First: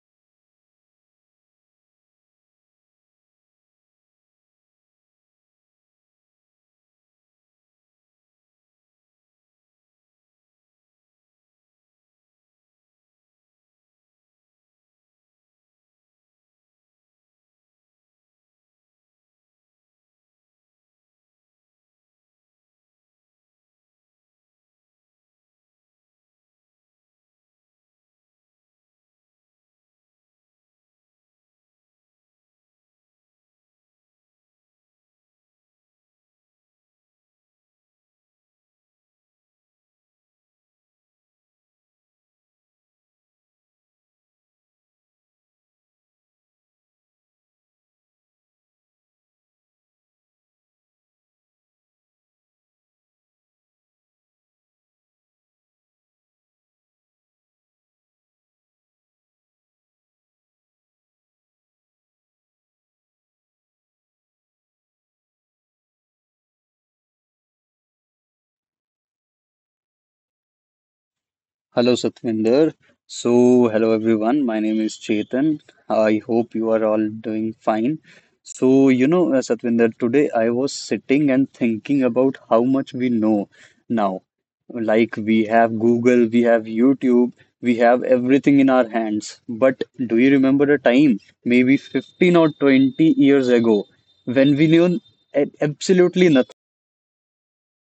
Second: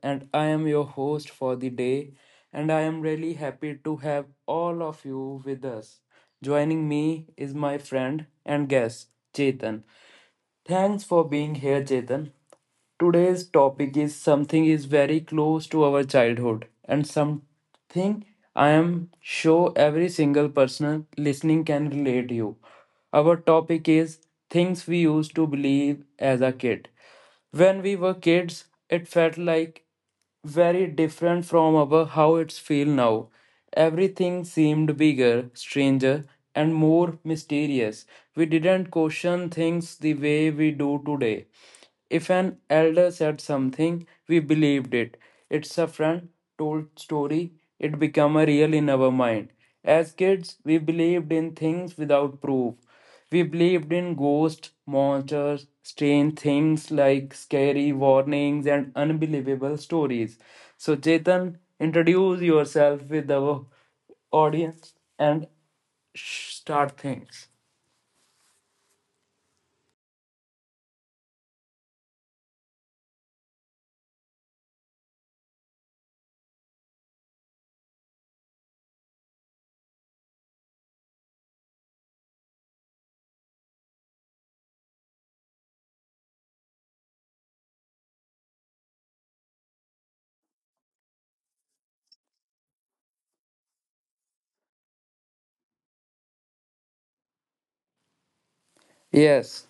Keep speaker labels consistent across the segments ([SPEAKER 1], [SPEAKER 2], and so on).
[SPEAKER 1] and I am your host for the day and I am really happy to have all of you with us. Joining me is my friend and guest Chetan. Thanks for being here Chetan. Today's topic is something is very close to our childhood and something I am sure every single person listening can relate you. Our topic is things we used to believe as a kid. When we were kids, it felt like very different from our how it's feel now. Everything seemed bigger, stranger, and more mysterious. We didn't question things the way we do today. If an elder said something, we believed it. It's a friend told story, it became a real in our mind. As kids, we believed in things without proof. We believed in ghosts, monsters, strange things like scary warnings and unbelievable stories. So, Chetan, introduce yourself with our audience and start things.
[SPEAKER 2] Hello, Satvinder. So, hello everyone. My name is Chetan. I hope you are all doing fine. So, Satvinder, today I was sitting and thinking about how much we know now. Like, we have Google, we have YouTube, we have everything in our hands. But do you remember a time, maybe 15 or 20 years ago, when we knew absolutely nothing?
[SPEAKER 1] Yes,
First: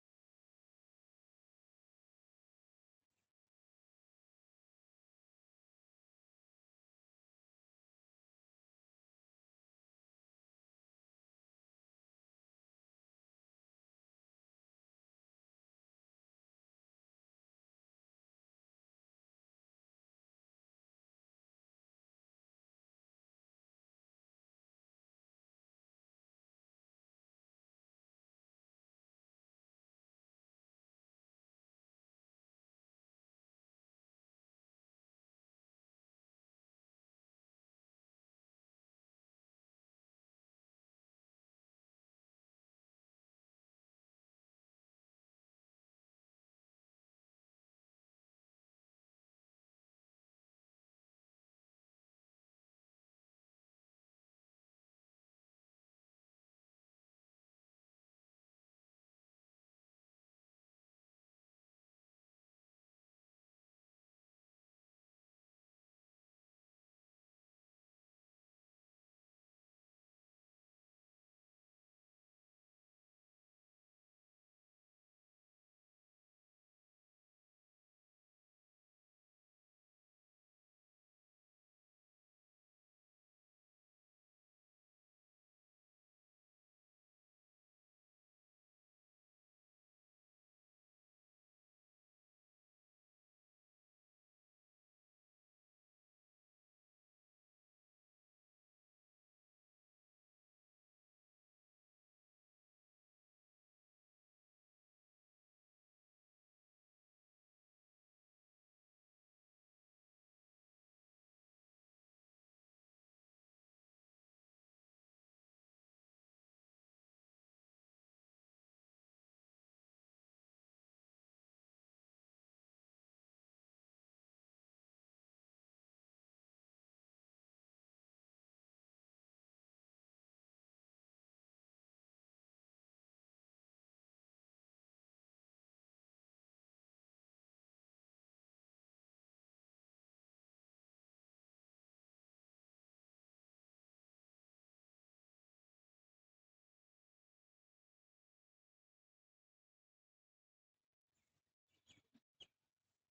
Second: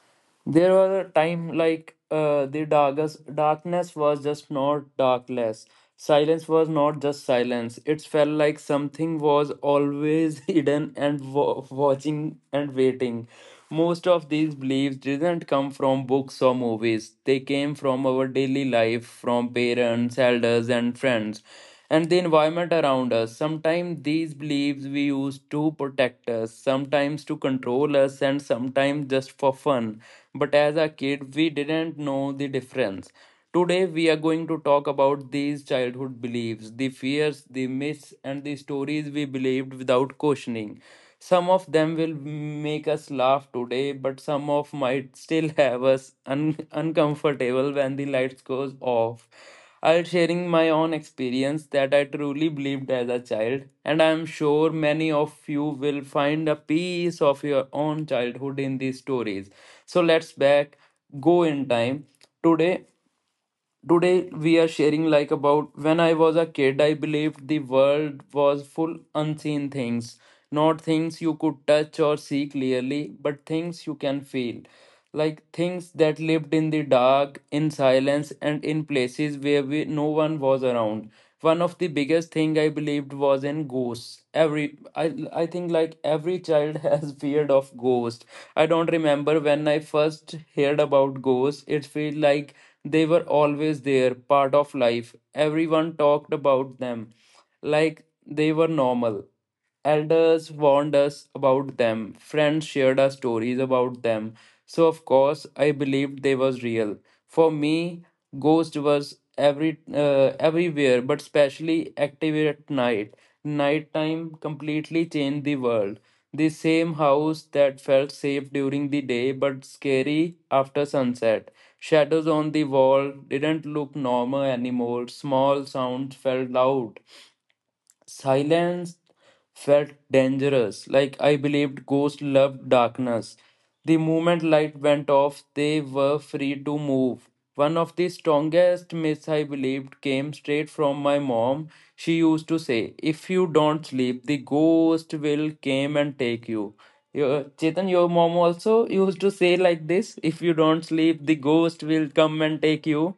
[SPEAKER 1] there was a time like the darkest darkness was just not darkness. Silence was not just silence. It felt like something was always hidden and watching and waiting. Most of these beliefs didn't come from books or movies. They came from our daily life, from parents, elders, and friends and the environment around us. Sometimes these beliefs we use to protect us, sometimes to control us, and sometimes just for fun. But as a kid, we didn't know the difference. Today, we are going to talk about these childhood beliefs, the fears, the myths, and the stories we believed without questioning. Some of them will make us laugh today, but some of might still have us uncomfortable when the lights goes off. I'll sharing my own experience that I truly believed as a child, and I'm sure many of you will find a piece of your own childhood in these stories. So let's back go in time. Today Today we are sharing like about when I was a kid, I believed the world was full unseen things, not things you could touch or see clearly, but things you can feel. Like things that lived in the dark, in silence, and in places where we, no one was around. One of the biggest thing I believed was in ghosts. Every I think like every child has feared of ghosts. I don't remember when I first heard about ghosts. It felt like they were always there, part of life. Everyone talked about them like they were normal. Elders warned us about them. Friends shared our stories about them. So, of course, I believed they was real. For me, Ghost was everywhere, but especially active at night. Nighttime completely changed the world. The same house that felt safe during the day but scary after sunset. Shadows on the wall didn't look normal anymore. Small sounds felt loud. Silence felt dangerous, like I believed ghosts loved darkness. The moment light went off, they were free to move. One of the strongest myths I believed came straight from my mom. She used to say, "If you don't sleep, the ghost will come and take you." Your, Chetan, your mom also used to say like this, "If you don't sleep, the ghost will come and take you."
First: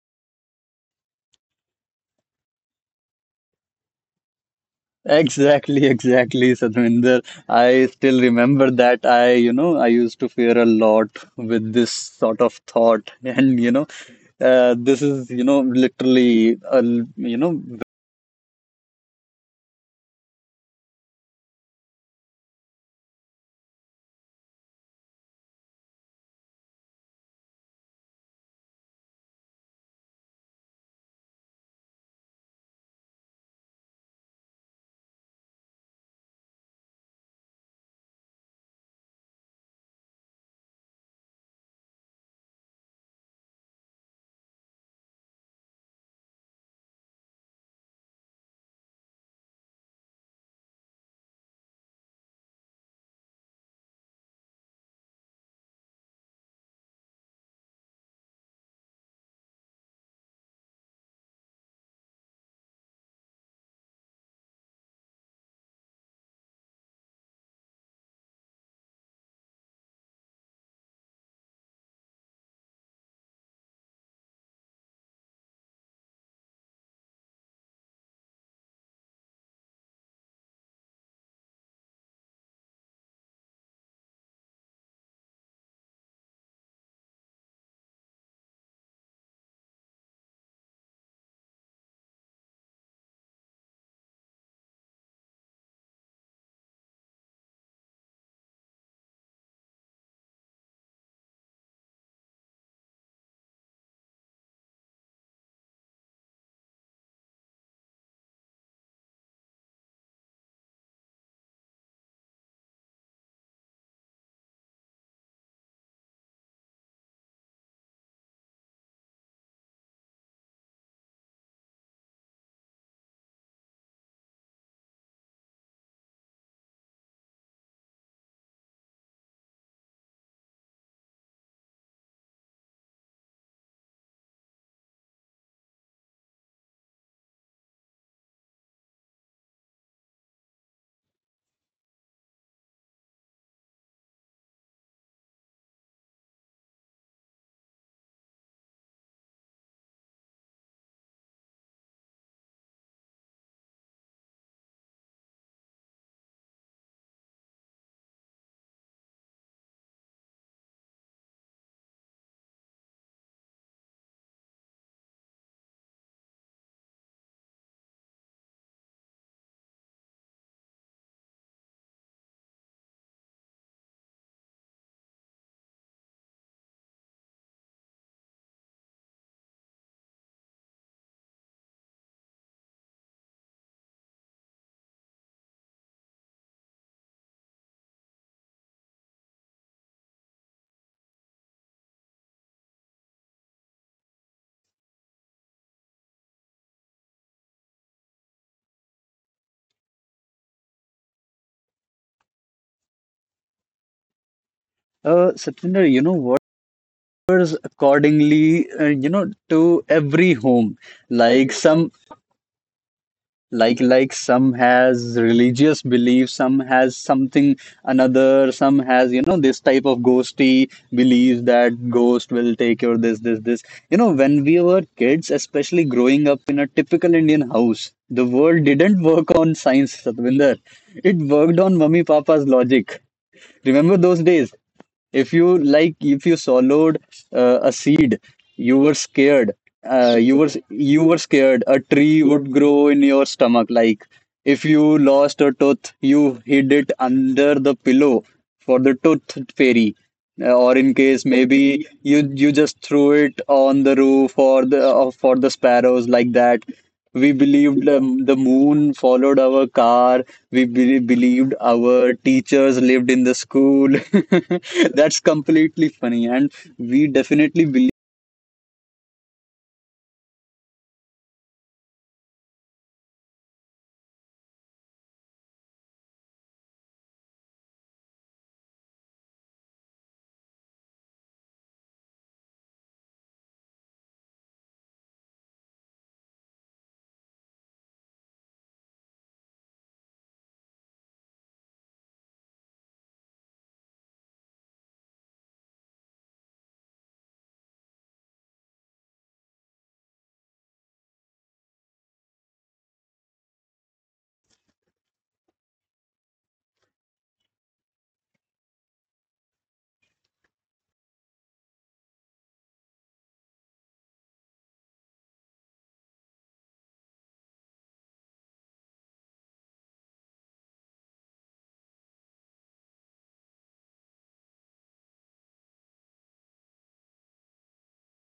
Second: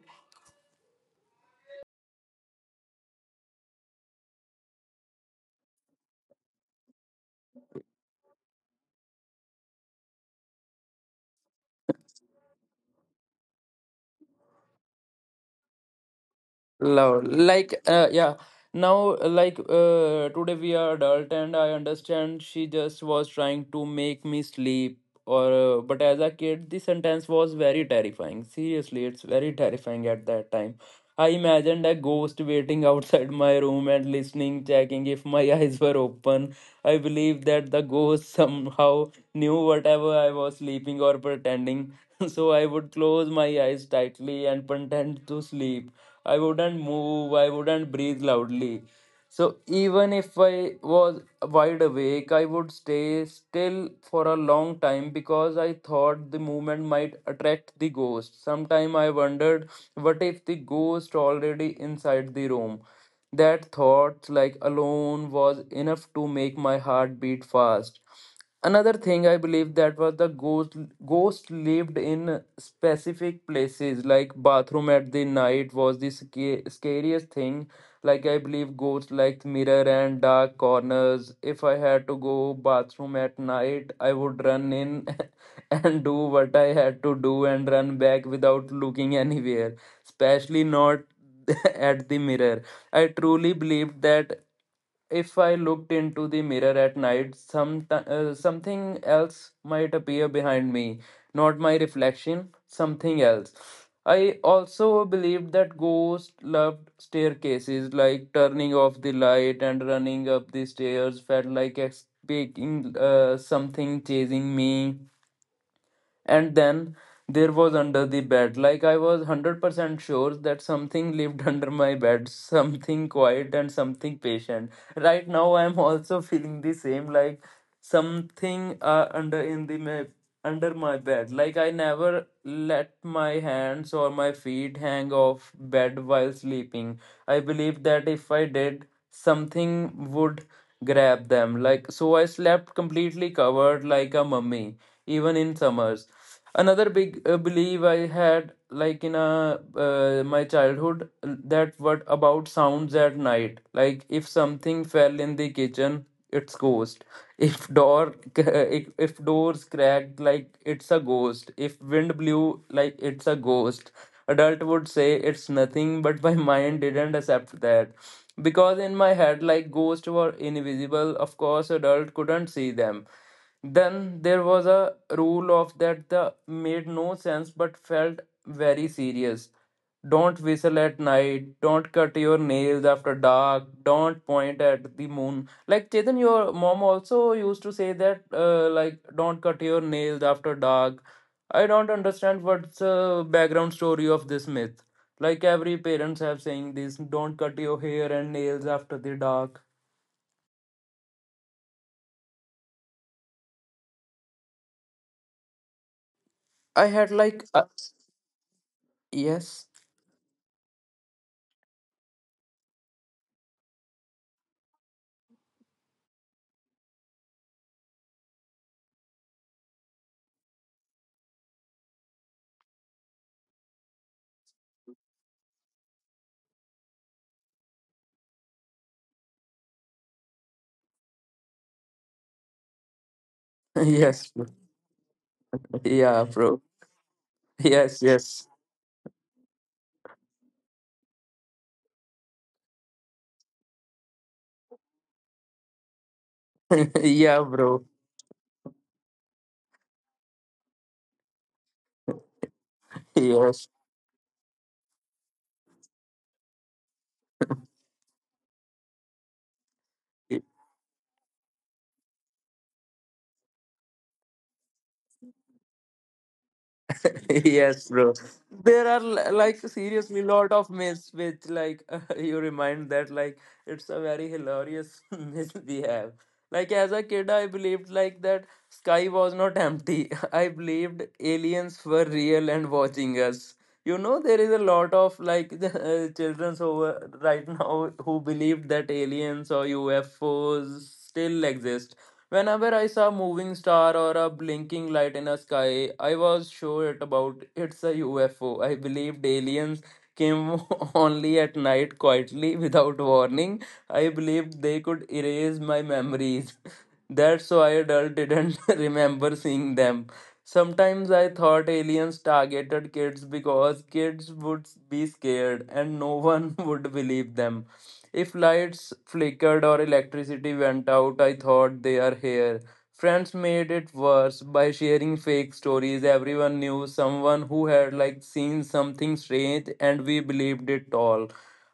[SPEAKER 2] Exactly, exactly, Sadhvinder. I still remember that I used to fear a lot with this sort of thought. And, this is, literally, a l
[SPEAKER 1] Love,
[SPEAKER 2] you know,
[SPEAKER 1] like, yeah. Now, like, today we are adult, and I understand she just was trying to make me sleep. Or, but as a kid, the sentence was very terrifying. Seriously, it's very terrifying at that time. I imagined a ghost waiting outside my room and listening, checking if my eyes were open. I believed that the ghost somehow knew whatever I was sleeping or pretending. So I would close my eyes tightly and pretend to sleep. I wouldn't move, I wouldn't breathe loudly. So even if I was wide awake, I would stay still for a long time because I thought the movement might attract the ghost. Sometime I wondered, what if the ghost already inside the room? That thought, like alone, was enough to make my heart beat fast. Another thing I believe that was the ghost lived in specific places like bathroom at the night was the scariest thing, like I believe ghosts like mirror and dark corners. If I had to go bathroom at night, I would run in and do what I had to do and run back without looking anywhere, especially not at the mirror. I truly believed that if I looked into the mirror at night, something else might appear behind me, not my reflection, something else. I also believed that ghosts loved staircases, like turning off the light and running up the stairs felt like escaping something chasing me. And then there was under the bed, like I was 100% sure that something lived under my bed, something quiet and something patient. Right now, I'm also feeling the same, like something under in the my, under my bed. Like I never let my hands or my feet hang off bed while sleeping. I believe that if I did, something would grab them. Like so, I slept completely covered like a mummy even in summers. Another big belief I had like in a my childhood, that what about sounds at night? Like if something fell in the kitchen, it's ghost. If door if doors cracked, like it's a ghost. If wind blew, like it's a ghost. Adult would say it's nothing, but my mind didn't accept that, because in my head like ghosts were invisible, of course adult couldn't see them. Then there was a rule of that the made no sense but felt very serious. Don't whistle at night, don't cut your nails after dark, don't point at the moon. Like Chetan, your mom also used to say that like don't cut your nails after dark. I don't understand what's the background story of this myth. Like every parents have saying this, don't cut your hair and nails after the dark. I had like
[SPEAKER 2] Satvinder, you know what?
[SPEAKER 1] yes.
[SPEAKER 2] Accordingly, to every home, like some like some has religious beliefs, some has something, another some has, you know, this type of ghosty beliefs that ghost will take your this. You know, when we were kids, especially growing up in a typical Indian house, the world didn't work on science, Satvinder. It worked on
[SPEAKER 1] Yes.
[SPEAKER 2] mummy papa's logic.
[SPEAKER 1] Yeah,
[SPEAKER 2] Remember
[SPEAKER 1] bro.
[SPEAKER 2] those days? If
[SPEAKER 1] Yes,
[SPEAKER 2] you like,
[SPEAKER 1] yes.
[SPEAKER 2] if you swallowed a seed, you were scared. You were scared. A tree would grow in your stomach. Like if
[SPEAKER 1] Yeah,
[SPEAKER 2] you
[SPEAKER 1] bro.
[SPEAKER 2] lost a tooth, you hid it under the pillow for the tooth fairy. Or in
[SPEAKER 1] Yes.
[SPEAKER 2] case, maybe you just threw it on the roof, or the for the sparrows, like that. We believed the moon followed our car. We believed our teachers lived in the school.
[SPEAKER 1] Yes,
[SPEAKER 2] That's
[SPEAKER 1] bro.
[SPEAKER 2] completely
[SPEAKER 1] There are
[SPEAKER 2] funny. And
[SPEAKER 1] like
[SPEAKER 2] we
[SPEAKER 1] seriously lot
[SPEAKER 2] definitely
[SPEAKER 1] of myths which like you remind that like it's a very hilarious myth we have. Like as a kid, I believed like that sky was not empty. I believed aliens were real and watching us. You know, there is a lot of like children's over right now who believe that aliens or UFOs still exist. Whenever I saw a moving star or a blinking light in the sky, I was sure it about it's a UFO. I believed aliens came only at night quietly without warning. I believed they could erase my memories. That's why adult didn't remember seeing them. Sometimes I thought aliens targeted kids because kids would be scared and no one would believe them. If lights flickered or electricity went out, I thought they are here. Friends made it worse by sharing fake stories. Everyone knew someone who had like seen something strange and we believed it all.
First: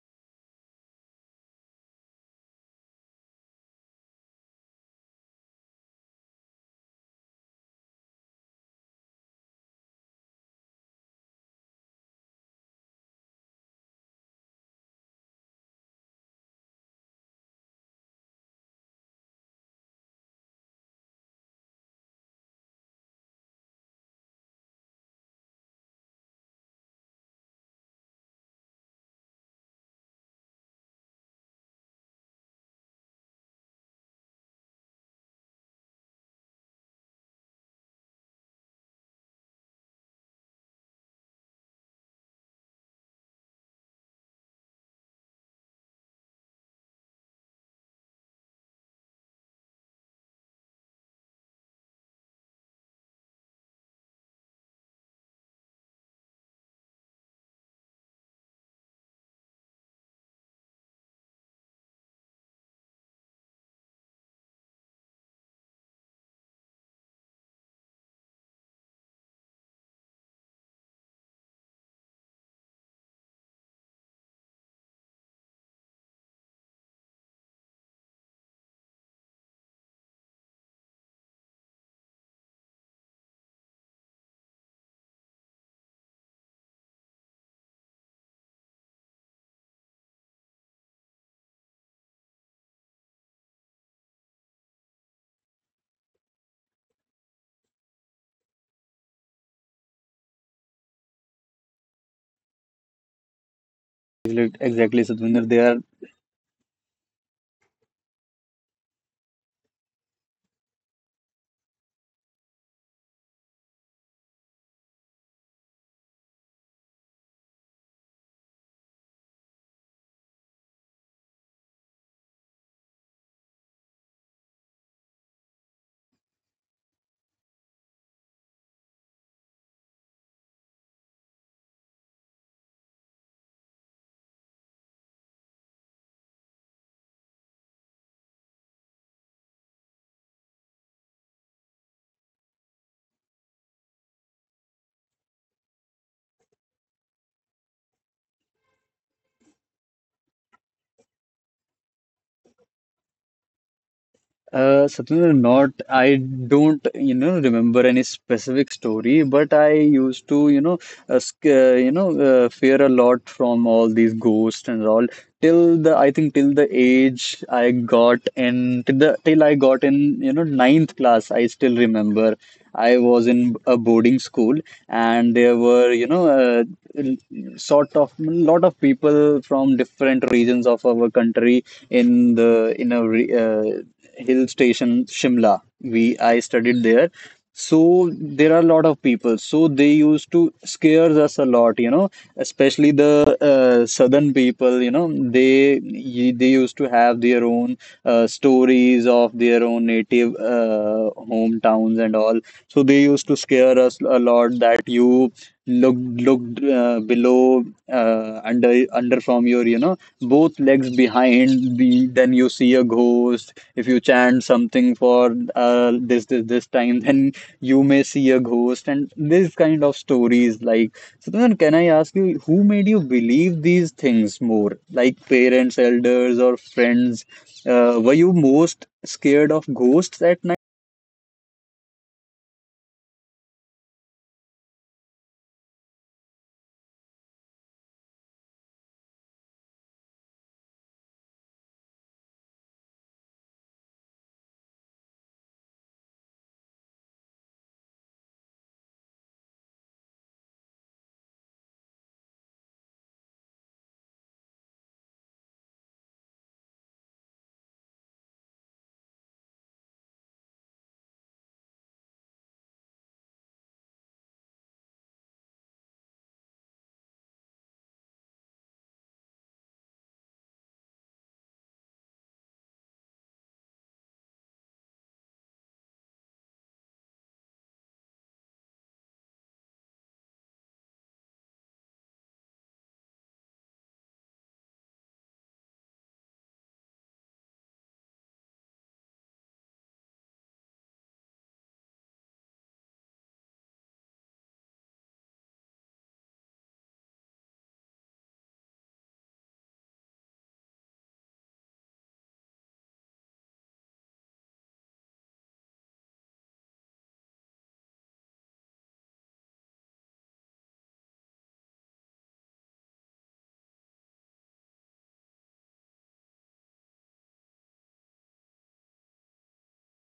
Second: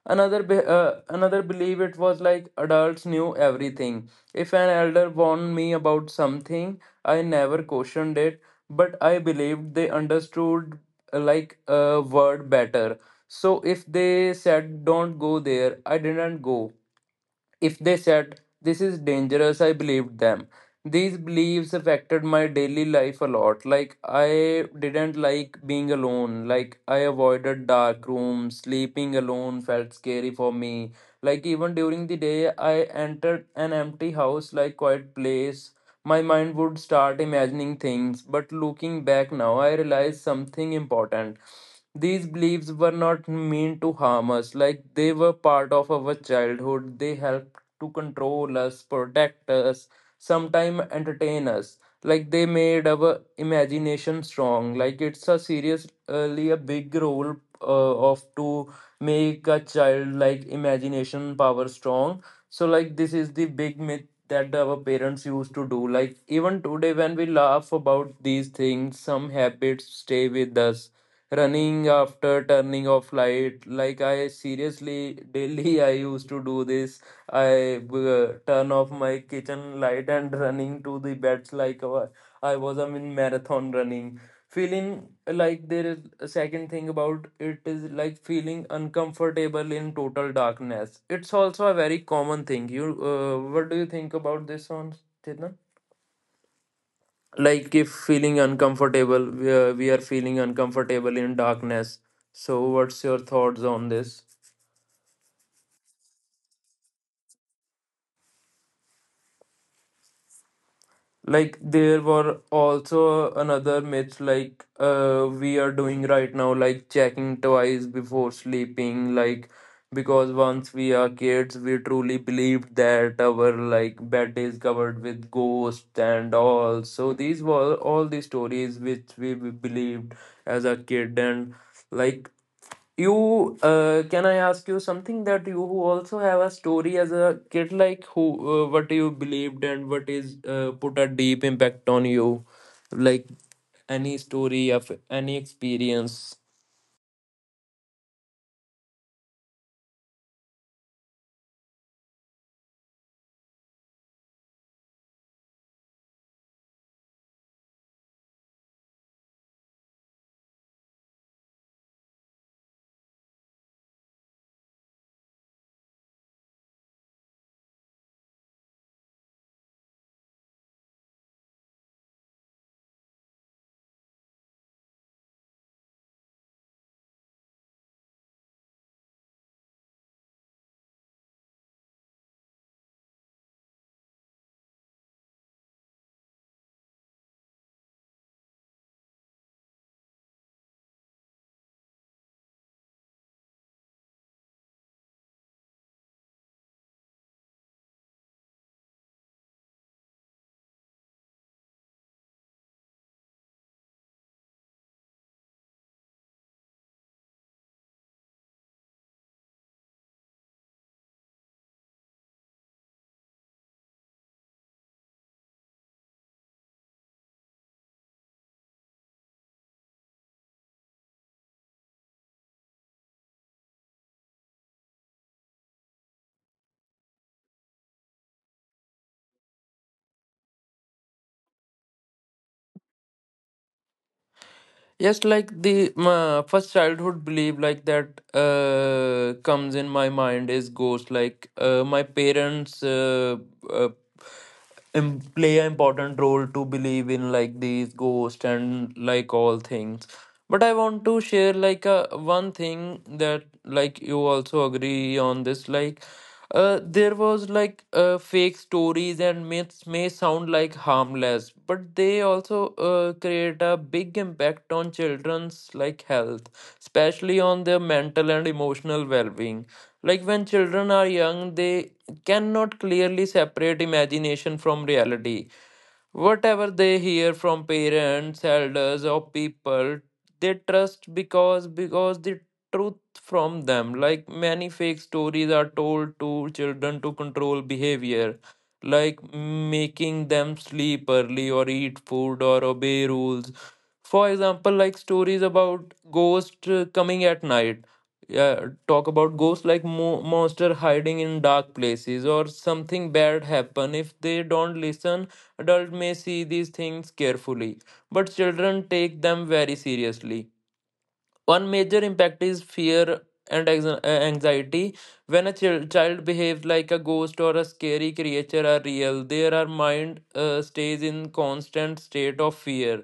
[SPEAKER 1] Another another belief it was like adults knew everything. If an elder warned me about something, I never questioned it, but I believed they understood like a word better. So if they said don't go there, I didn't go. If they said, "This is dangerous," I believed them. These beliefs affected my daily life a lot. Like, I didn't like being alone. Like, I avoided dark rooms. Sleeping alone felt scary for me. Like, even during the day, I entered an empty house, like, quiet place. My mind would start imagining things. But looking back now, I realized something important. These beliefs were not meant to harm us, like they were part of our childhood. They helped to control us, protect us, sometimes entertain us. Like they made our imagination strong. Like it's a seriously a big role of to make a child like imagination power strong. So like this is the big myth that our parents used to do. Like even today when we laugh about these things, some habits stay with us, running after turning off light, like I seriously daily I used to do this. I turn off my kitchen light and running to the beds like I was in marathon running. Feeling like there is a second thing about it is like feeling uncomfortable in total darkness. It's also a very common thing. What do you think about this one, Chetan? Like if feeling uncomfortable, we are feeling uncomfortable in darkness. So what's your thoughts on this?
[SPEAKER 2] believe. Exactly, Satvinder. They are,
[SPEAKER 1] Like there were also another myths like we are doing right now, like checking twice before sleeping, like because once we are kids, we truly believed that our like bed is covered with ghosts and all. So these were all the stories which we believed as a kid. And like you can I ask you something, that you who also have a story as a kid, like who what you believed and what is put a deep impact on you, like any story of any experience?
[SPEAKER 2] Satvinder, not, I don't, remember any specific story, but I used to, fear a lot from all these ghosts and all. Till the, I think, till the age I got in, till the, till I got in, you know, ninth class, I still remember. I was in a boarding school, and there were, l- sort of lot of people from different regions of our country in the hill station, Shimla. We I studied there, so there are a lot of people. So they used to scare us a lot, you know, especially the southern people. You know, they used to have their own stories of their own native hometowns and all. So they used to scare us a lot that you looked looked below under under from your, you know, both legs behind, the then you see a ghost. If you chant something for this time, then you may see a ghost, and this kind of stories, like. So then, can I ask you, who made you believe these things more? Like parents, elders, or friends? Were you most scared of ghosts at night?
[SPEAKER 1] Yes, like the my first childhood belief like that comes in my mind is ghost. Like my parents uh, play an important role to believe in like these ghosts and like all things. But I want to share like a one thing that like you also agree on this, like there was like fake stories and myths may sound like harmless, but they also create a big impact on children's like health, especially on their mental and emotional well-being. Like when children are young, they cannot clearly separate imagination from reality. Whatever they hear from parents, elders, or people they trust, because the truth from them. Like many fake stories are told to children to control behavior, like making them sleep early or eat food or obey rules. For example, like stories about ghosts coming at night. Yeah, talk about ghosts like monster hiding in dark places or something bad happen if they don't listen. Adults may see these things carefully, but children take them very seriously. One major impact is fear and anxiety. When a child behaves like a ghost or a scary creature are real, their mind stays in constant state of fear.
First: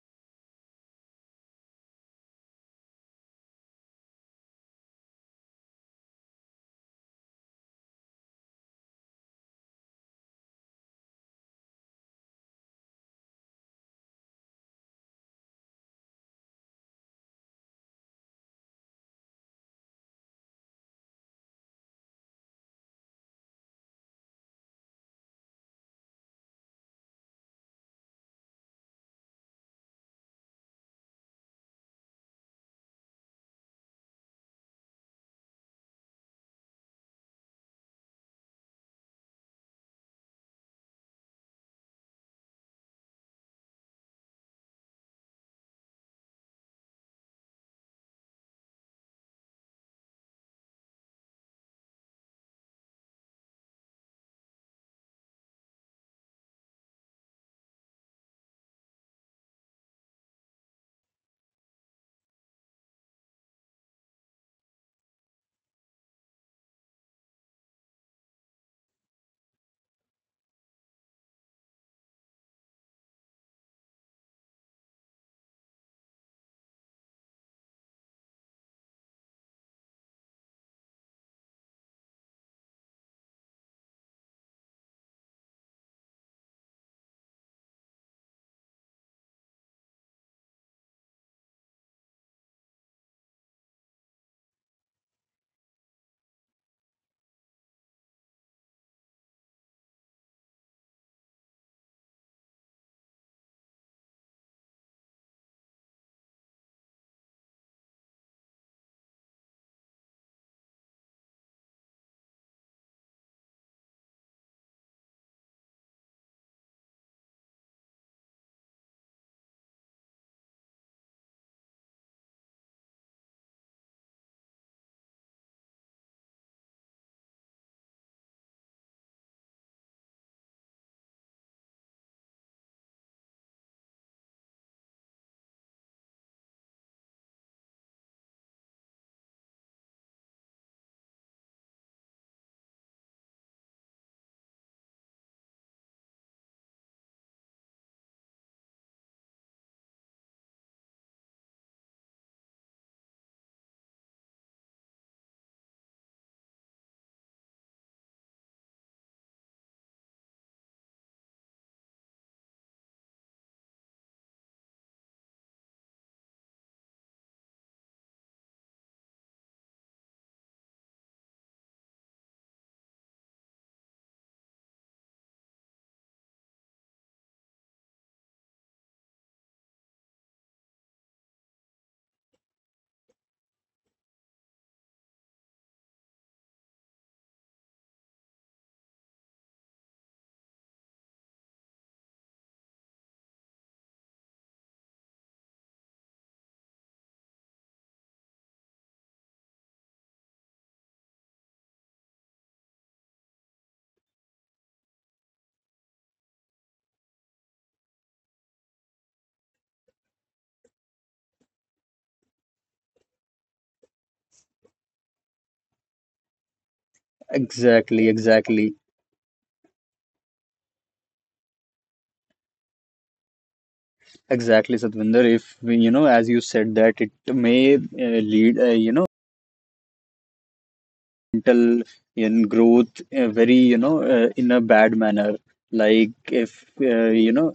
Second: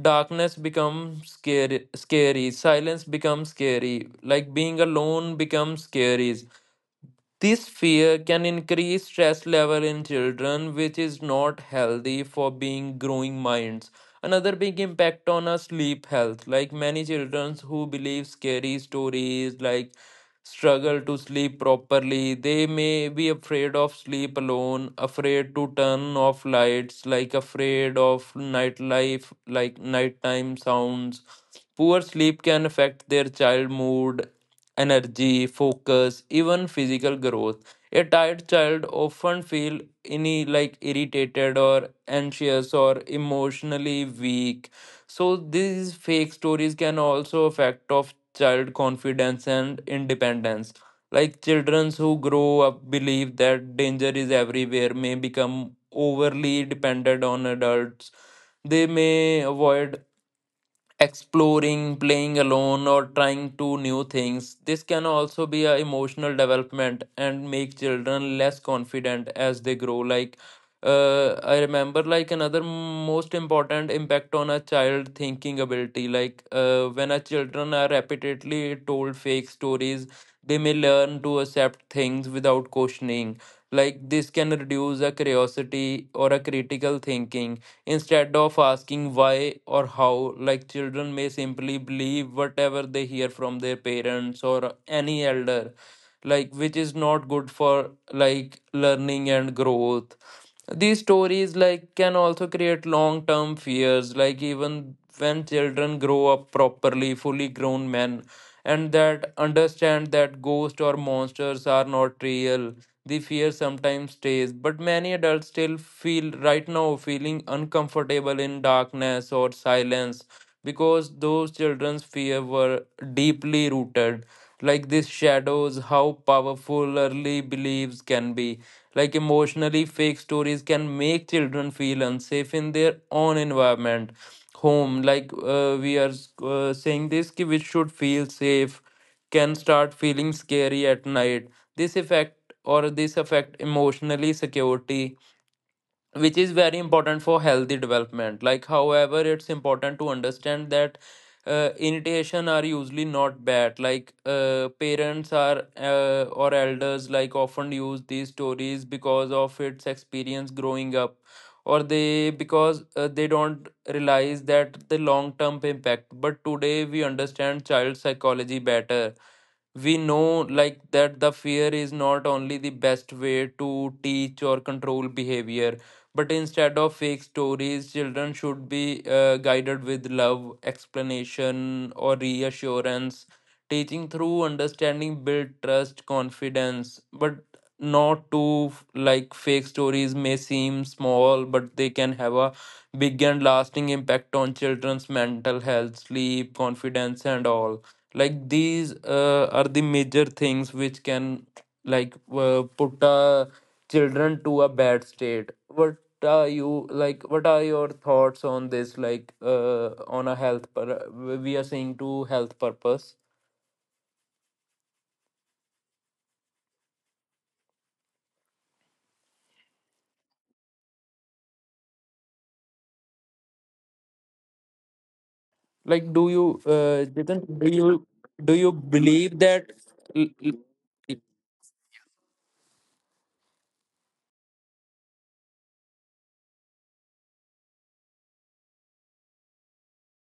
[SPEAKER 1] Darkness becomes scary. Silence becomes scary. Like being alone becomes scary. This fear can increase stress level in children, which is not healthy for being growing minds. Another big impact on our sleep health, like many children who believe scary stories, like struggle to sleep properly. They may be afraid of sleep alone, afraid to turn off lights, like afraid of nightlife, like nighttime sounds. Poor sleep can affect their child mood, energy, focus, even physical growth. A tired child often feel any like irritated or anxious or emotionally weak. So these fake stories can also affect of child confidence and independence. Like children who grow up believe that danger is everywhere may become overly dependent on adults. They may avoid exploring, playing alone, or trying to new things. This can also be a emotional development and make children less confident as they grow. Like, I remember like another most important impact on a child thinking ability. Like, when a children are repeatedly told fake stories, they may learn to accept things without questioning. Like this can reduce a curiosity or a critical thinking instead of asking why or how. Like children may simply believe whatever they hear from their parents or any elder, like which is not good for like learning and growth. These stories like can also create long term fears, like even when children grow up properly, fully grown men, and that understand that ghosts or monsters are not real. The fear sometimes stays, but many adults still feel right now feeling uncomfortable in darkness or silence because those children's fear were deeply rooted. Like this shadows how powerful early beliefs can be, like emotionally fake stories can make children feel unsafe in their own environment, home. Like we are saying this, ki which should feel safe, can start feeling scary at night. This effect or this affect emotionally security, which is very important for healthy development. Like however it's important to understand that irritation are usually not bad, like parents are or elders like often use these stories because of its experience growing up, or they because they don't realize that the long term impact. But today we understand child psychology better. We know like that the fear is not only the best way to teach or control behavior, but instead of fake stories children should be guided with love, explanation, or reassurance. Teaching through understanding build trust confidence, but not to like fake stories may seem small, but they can have a big and lasting impact on children's mental health, sleep, confidence, and all. Like these are the major things which can like put children to a bad state. What are you like what are your thoughts on this, like on a health per, we are saying to health purpose,
[SPEAKER 2] Exactly, exactly,
[SPEAKER 1] like do you
[SPEAKER 2] exactly,
[SPEAKER 1] Chetan,
[SPEAKER 2] Satvinder. If you
[SPEAKER 1] do
[SPEAKER 2] know,
[SPEAKER 1] you
[SPEAKER 2] as you said,
[SPEAKER 1] believe
[SPEAKER 2] that it
[SPEAKER 1] that l-
[SPEAKER 2] may
[SPEAKER 1] l-
[SPEAKER 2] lead, mental in growth in a bad manner. Like if you know,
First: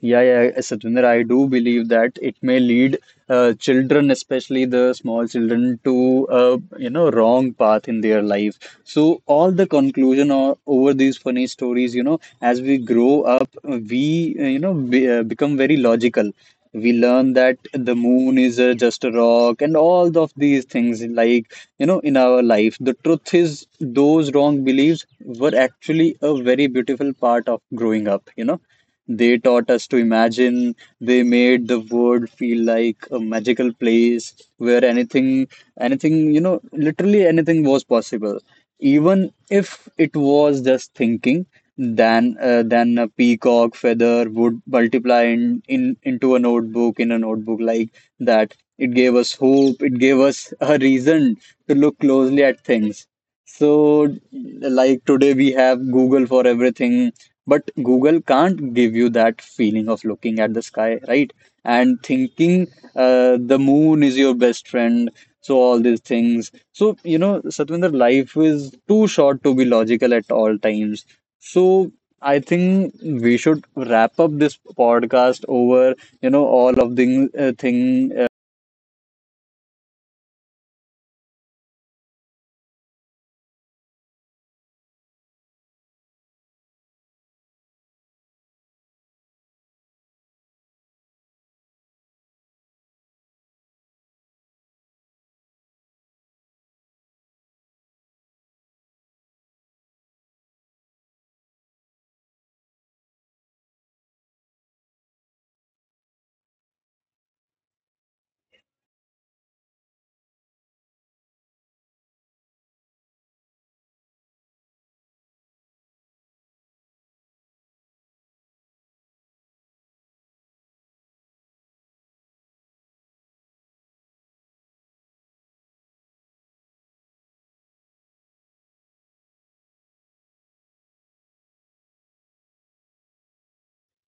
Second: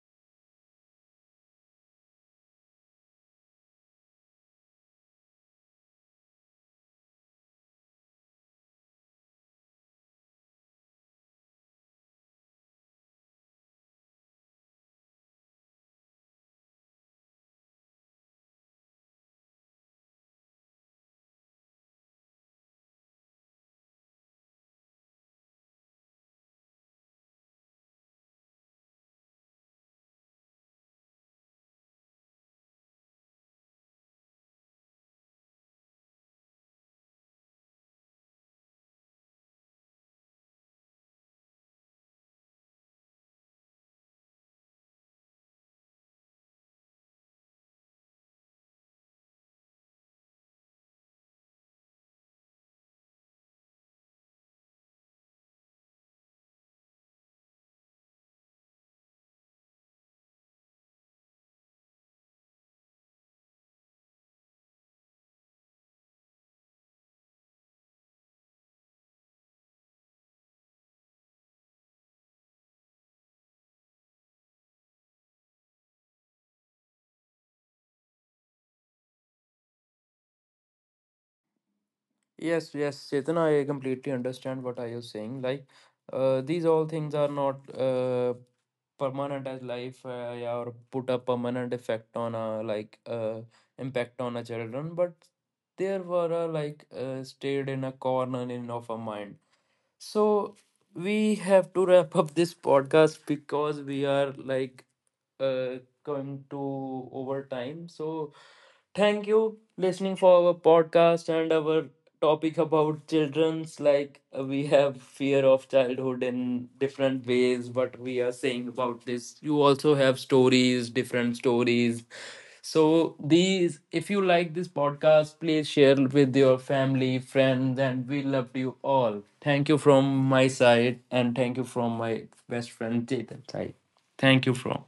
[SPEAKER 2] Yeah, yeah, Satvinder, I do believe that it may lead children, especially the small children, to, you know, wrong path in their life. So all the conclusion over these funny stories, you know, as we grow up, we become very logical. We learn that the moon is just a rock, and all of these things, like, you know, in our life. The truth is, those wrong beliefs were actually a very beautiful part of growing up. You know. They taught us to imagine. They made the world feel like a magical place where anything, anything, you know, literally anything was possible. Even if it was just thinking, then a peacock feather would multiply in into a notebook, like that. It gave us hope. It gave us a reason to look closely at things. So, like today, we have Google for everything, but Google can't give you that feeling of looking at the sky, right, and thinking, the moon is your best friend. So all these things. So, you know, Satvinder, life is too short to be logical at all times. So I think we should wrap up this podcast over, you know, all of the thing.
[SPEAKER 1] yes, yes, Chetan, I completely understand what are you saying, like these all things are not permanent as life yeah, or put a permanent effect on a like impact on a children, but there were like stayed in a corner in of our mind. So we have to wrap up this podcast because we are like uh, going to overtime. So thank you listening for our podcast and our topic about children's, like we have fear of childhood in different ways. What we are saying about this, you also have stories, different stories. So these, if you like this podcast please share with your family, friends, and we love you all. Thank you from my side and thank you from my best friend Chetan side. Thank you from